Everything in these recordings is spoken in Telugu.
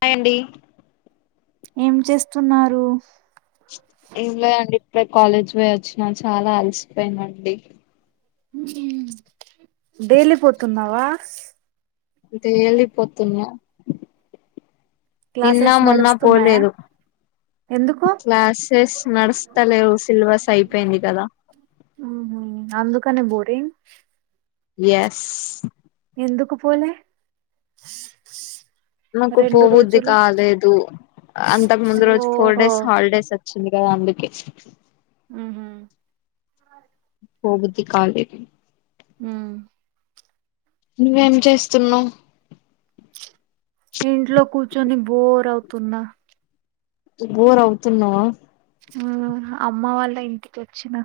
హాయ్ అండి. ఏం చేస్తున్నారు? ఏం లేదండి ఇప్పుడే కాలేజ్ పోయి వచ్చిన చాలా అల్సిపోయనండి. డైలీ పోతున్నావా? డైలీ పోతున్న. నిన్నా, క్లాసెస్ మొన్న నడుస్తున్నాయా పోలేదు. ఎందుకు క్లాసెస్ నడుస్త లేవు సిలబస్ అయిపోయింది కదా అందుకనే బోరింగ్ ఎస్. ఎందుకు పోలే? నాకు పో రెండు బుద్ది రోజులు కాలేదు అంతకు ముందు రోజు ఫోర్ ఓహో డేస్ హాల్డేస్ వచ్చింది కదా అందుకే ఆహ పోబుద్ది కాలేదు. ఆ నువ్వేం చేస్తున్నవ్ ఇంట్లో కూర్చొని బోర్ అవుతున్న. బోర్ అవుతున్నవ. ఆ అమ్మ వాళ్ళ ఇంటికొచ్చిన.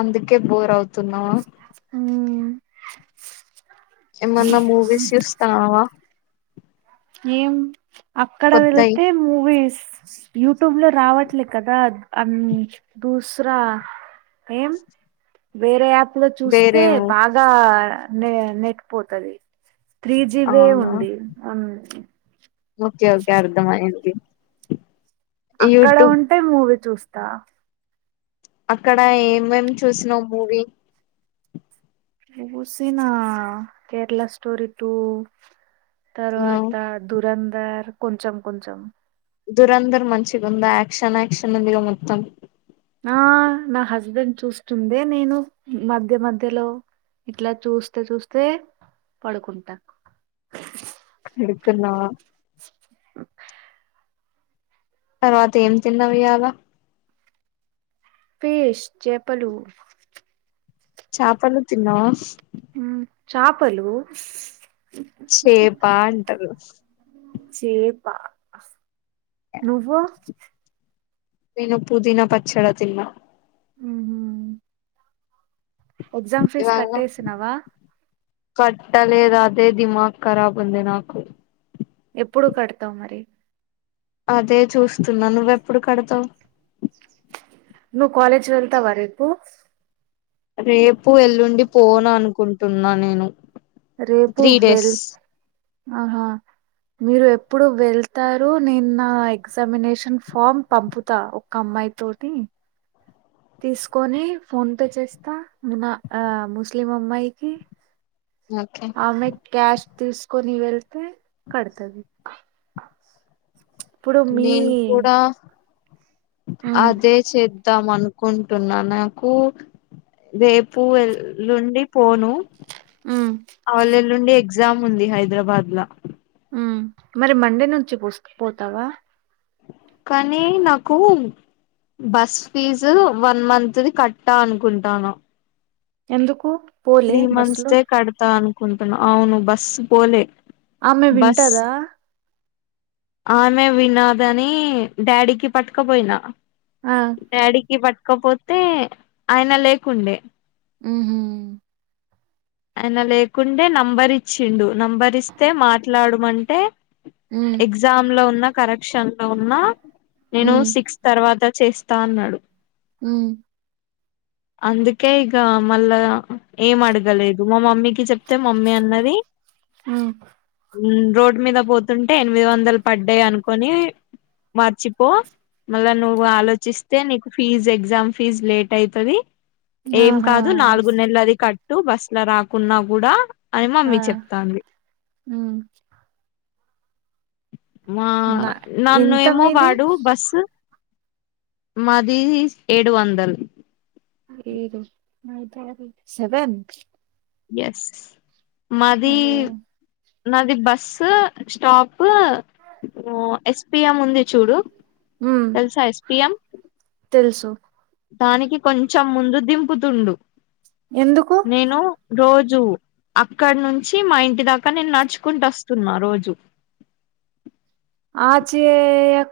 అందుకే బోర్ అవుత్ మ్ ఏమన్నా మూవీస్ చూస్తన్నవా? ఏం అక్కడ కొత్తయి వెల్తే మూవీస్ యూట్యూబ్లో రావట్లే కదా అం దుస్ర ఏం వేరే యాప్ లో చూస్తే వేరేవి బాగా నే నెట్ పోతది. త్రీ జిబే అవునా ఉంది. అం ఓకే ఓకే అర్థమయ్యింది. అక్కడ ఉంటే మూవీ చూస్తా. అక్కడ ఏమేమ్ చూసినవ్ మూవీ చూసినా కేరళ స్టోరి టూ ఆ తర్వాత దురందర్ కొంచం కొంచం దురందర్ మంచిగా ఉందా యాక్షన్ యాక్షన్ ఉందిగా మొత్తం ఆ నా హస్బెండ్ చూస్తుందే నేను మధ్య మధ్యలో ఇట్లా చూస్తే చూస్తే పడుకుంటా ఇరుక్కున్నావా? తర్వాత ఏం తిన్నవ్ ఇయాల. ఫిష్ చేపలు. చాపలు తిన్నావా ఉమ్ చాపలు చేపా అంటరు చేపా నువ్వు నేను పుదీన పచ్చడ తిన్నా హ్మ్ ఎగ్జామ్ ఫీజ్ కట్టేసినవ కట్టలేద్ అదే దిమాక్ కరాబ్ ఉంది నాకు ఎప్పుడు కడ్తావ్ మరి అదే చూస్తున్నా నువ్వెప్పుడు కడతావ్ నువ్ క్వాలేజ్ వెళ్తావా రేపు రేపు ఎల్లుండి పోన్ అనుకుంటున్నా నేను రేపు త్రీ డేస్ వెల్త్ ఆహా మీరు ఎప్పుడు వెళ్తారు నేను నా ఎగ్జామినేషన్ ఫామ్ పంపుతా ఒకమ్ యితోటి తిసుకొని ఫోన్ పే చెస్త న ఆ ముస్లిం అమ్మాయికి ఓకే ఆమె క్యాష్ తిసుకొని వెళ్తే కడ్తది ఉచ్ ఇప్పుడు మీ ఉమ్ అదె చేద్దాం అనుకుంటున్నా నాకు రేపు ఎల్లుండి పోను ఉమ్ అవలేలుండి ఎగ్జామ్ ఉంది హైదరాబాద్ లా మరి మండే నుంచి పుస్ పోతావ కానీ నాకు బస్ ఫీజు వన్ మంత్ది కట్ట అనుకుంటాన ఎందుకు పోలే త్రీ మంత్స్ బస్సులో స్టే కడ్తా అనుకుంటున్నా అవును బస్సు పోలె ఆమె వింటదా ఆమె వినాదని డాడీకి పట్టుకపోయినా ఆ డాడీకి పట్కాపోతే ఆయన లేకుండే ఉహ్మ్ అయన లేకుంటే నంబర్ ఇచ్చిండు నంబర్ ఇస్తే మాట్లాడుమంటే హ్మ్ ఎగ్జామ్ లోఉన్న కరెక్షన్ లో ఉన్నా నేను హ్మ్ సిక్స్ తర్వాత చేస్తా అన్నాడు హ్మ్ అందుకె ఇగ మలా ఏం అడగలేదు మా మమ్మీ చెప్తే మమ్మీ అన్నది హ్మ్ హ్మ్ రోడ్ మీద పోతుంటే ఎనిమిది వందల్ పడ్డాయిఅనుకోని మర్చిపో మల నువ్వు ఆలోచిస్తే నీకు ఫీజ్ ఎగ్జామ్ ఫీజ్ లేట్ అయితది ఏం ఆహా కాదు నాలుగు నెలల్ అది కట్టు బస్ లో రాకున్న కూడా అని ఆ మమ్మీ చెప్తాంది హ్మ్ మా నా నన్ను ఎంత ఎమో మీది వాడు బస్ మాదీ ఏడు వందల్ ఏడు సెవెన్ ఎస్ ఓ మదీ నాది బస్సు స్టాపూ హ్మ్ ఎ స్పి ఎం ఉంది చూడు తెల్సా ఎస్ పి ఎం తెల్సు దానికి కొంచెం ముందు దింపుతుండు ఎందుకు నేను రో జు అక్కడ నుంచి మా ఇంటి దాకా నేను నడుచుకుంటూ వస్తున్నా రోజు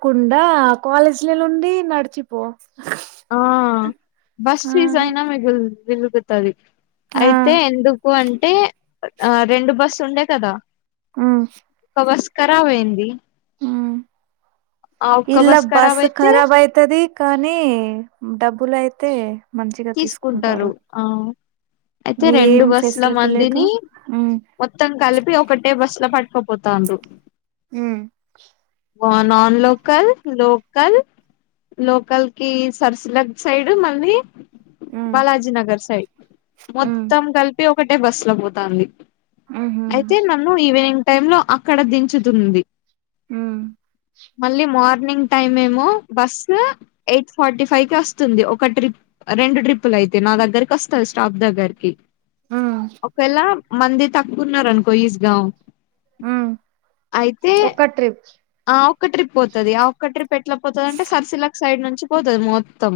కుండా కాలేజ్ల ఉండి నడిచిపో ఆ బస్ ఆ ఫీజ్ అయినా మిగుల్ మిలుగుతది ఆ అయితే ఎందుకు అంటే రెండు బస్సు ఉండే కదా ఉమ్ ఒక బస్ కరాబ్ అయింది హ ఆ ఒక్క ఇలా బస్ అయితే ఖరాబ్ అయితది కానీ డబ్బులు అయితే తీసుకుంటారు ఆ అయితే రెండు ఏం బస్ల ఫెసిలిటీ లేదు మందిని హ్మ్ మొత్తం కలిపి ఒకటే బస్ల పట్ కపోతండు ఉమ్ అ నన్ లోకల్ లోకల్ లోకల్ కి సర్సులగ్ సైడు మళ్ళీ హ్మ్ బాలాజీ నగర్ సైడ్ హ్మ్ మొత్తం కలిపి ఒకటే బస్సులో పోతంది ఉహూ అయితే నన్ను ఈవినింగ్ టైం లో అక్కడ దించుతుంది ఉమ్ మళ్ళీ మార్నింగ్ టైమ్ ఏమో బస్ ఎయిట్ ఫార్టీ ఫైవ్ కి వస్తుంది ఒక ట్రిప్ రెండు ట్రిప్పులు అయితే నా దగ్గరకి వస్తాది స్టాప్ దగ్గరికి హ్మ్ ఒకవేళ మంది తక్కున్నారు అనుకో ఈస్గా హ్మ్ అయితే ఒక్క ట్రిప్ ఆ ఒక్క ట్రిప్ పోతది ఆ ఒక్క ట్రిప్ పెట్ల పోతది అంటే సర్సిలాక్ సైడ్ నుంచి పోతది మొత్తం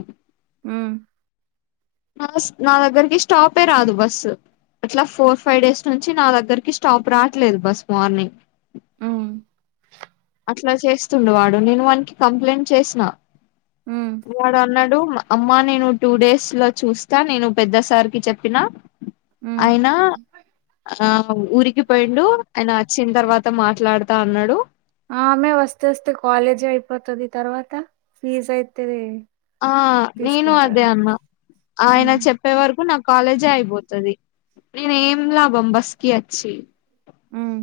ఉమ్ ఫస్ట్ నా దగ్గరికి స్టాపే రాదు బస్సు అట్లా ఫోర్ ఫైవ్ డేస్ నుంచి నా దగ్గరకి స్టాప్ రావట్లేదు బస్ మార్నింగ్ హ్మ్ అట్లా చేస్తుండు వాడు నేను వానికి కంప్లైంట్ చేసిన హ్మ్ వాడు అన్నాడు అమ్మా నేను టూ డేస్ లో చూస్తా నేను పెద్దసారికి చెప్పినా ఉమ్ ఆ ఊరికి పోయిండు ఆయన వచ్చిన తర్వాత మాట్లాడుతా అన్నాడు ఆమె వస్తే వస్తే కాలేజీ అయిపోతాది తర్వాత ఫీజ అయితే ఆ నేను అదే తీసుకుంటారు అన్న ఆయన హ్మ్ చెప్పే వరకు నాకు కాలేజే అయిపోతది నేను ఏం లాభం బస్కి వచ్చి ఉమ్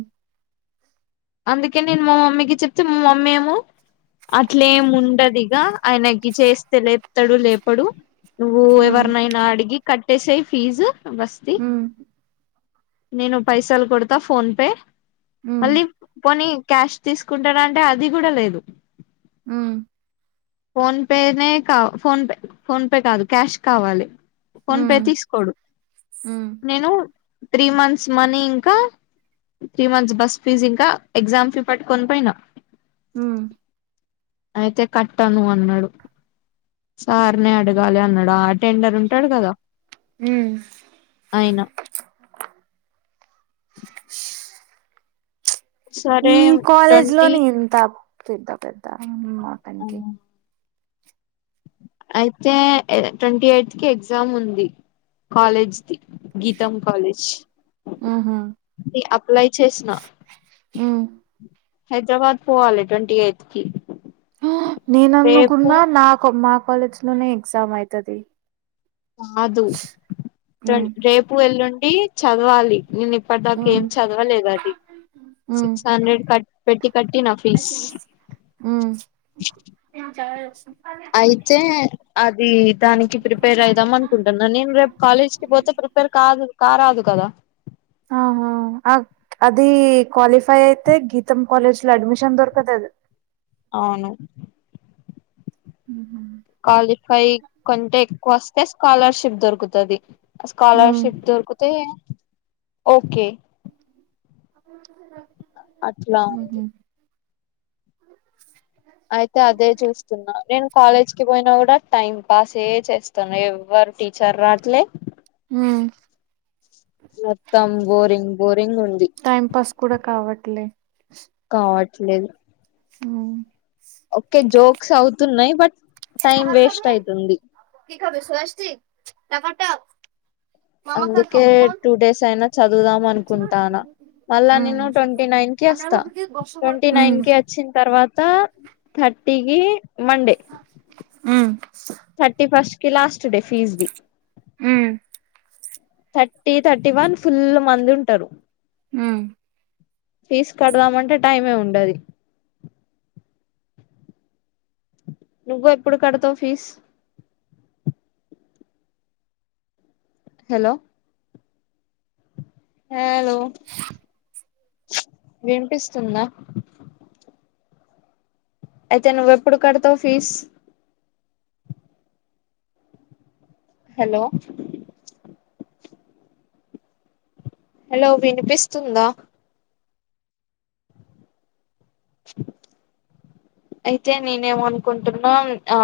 అందుకే నేను మా మమ్మీకి చెప్తే మా మమ్మీ ఏమో అట్లేం ఉండదిగా ఆయనకి చేస్తే లేపుతాడు లేపడు నువ్వు హ్మ్ ఎవర్నైనా అడిగి కట్టేసయి ఫీజు బస్ ది హ్మ్ నేను పైసాలు కొడత ఫోన్ పే హ్మ్ మళ్ళీ పొని క్యాష్ తీసుకుంటాడు అంటే అది కూడా లేదు ఉ ఫోన్పేనే కా ఫోన్పే ఫోన్పే కాదు క్యాష్ కావాలి ఫోన్ పే హ్మ్ తీసుకోడు హ్మ్ నేను త్రీ మంత్స్ మనీ ఇంకా త్రీ మంత్స్ బస్సు ఫీజ్ ఇంకా ఎగ్జామ్ ఫీ పట్టుకొని పోయినా హ్మ్ అయితే కట్టను అన్నాడు సార్నే అడగాలి అన్నాడు ఆ అటెండర్ ఉంటాడు కదా ఉమ్ ఆయన సరే ఈ కాలేజ్ ట్వంటీ లోని ఎంత పెద్ద పెద్ద అతనికి అయితే ట్వంటీ ఎయిత్ కి ఎగ్జామ్ ఉంది కాలేజ్ది గీతం కాలేజ్ ఉహూ ది అప్లై చేసిన హ్మ్ హైదరాబాద్ పోవాలి ట్వంటీఎయిట్కి ఆ నేనుఅనుకున్న నాక్ మా కాలేజ్ లోనే ఎగ్జామ్ అయితది కాదు హ్మ్ రేపు వెల్లుండి చదవాలి నేను ఇప్పటి దాక హ్మ్ ఏం చదవలేదు అది ఉమ్ సిక్స్ హండ్రెడ్ కట్ పెట్టి కట్టిన ఫీజ్ ఉమ్ అయితే అది దానికి ప్రిపేర్ అయిదాం అనుకుంటున్నా నేను రేపు కాలేజ్ కి పోతే పర్ కాదు కారాదు కదా ఆహా ఆ అది క్వాలిఫై అయితే గీతం కాలేజ్ లో అడ్మిషన్ దొరుకుతది అవును ఉమ్ కొస్తే స్కాలర్షిప్ దొరుకుతుది ఉమ్ స్కాలర్షిప్ దొరుకుతే ఓకే [unintelligible] అట్లా అంతే అయితే అదే చూస్తున్నా నేను కాలేజ్ కి పోయినా కూడా టైం పాస్ ఎ చేస్తున్నా ఎవ్వరు టీచర్ రావట్లే ఉమ్ మొత్తం బోరింగ్ బోరింగ్ ఉంది టైం పాస్ కూడా కావట్లే కావట్లేదు ఉమ్ ఓకే జోక్స్ అవుతున్నాయి బట్ టైమ్ వేస్ట్ ఐతుంది టకట అందుకే టూ డేస్ అయినా చదువుదాం అనుకుంటాన మళ్ళా ఉమ్ నేను ట్వంటీ నైన్ కి అస్తా ఉమ్ ట్వీంటీనైన్ కి ఒచ్చిన తరువాత థర్టీ కి మండే థర్టీ ఫస్ట్ కి లాస్ట్ డే ఫీస్ ది ఉమ్ థర్టీ థర్టీ వన్ ఫుల్ మంది ఉంటారు ఉమ్ ఫీస్ కడదామంటే టైమే ఉండది నువ్వు ఎప్పుడు కడతావు ఫీస్ హలో హలో వినిపిస్తుందా అయితే నువ్ ఎప్పుడు కడుతావ్ ఫీస్ హలో హలో వినిపిస్తుందా అయితే నేనేమనుకుంటున్న ఆ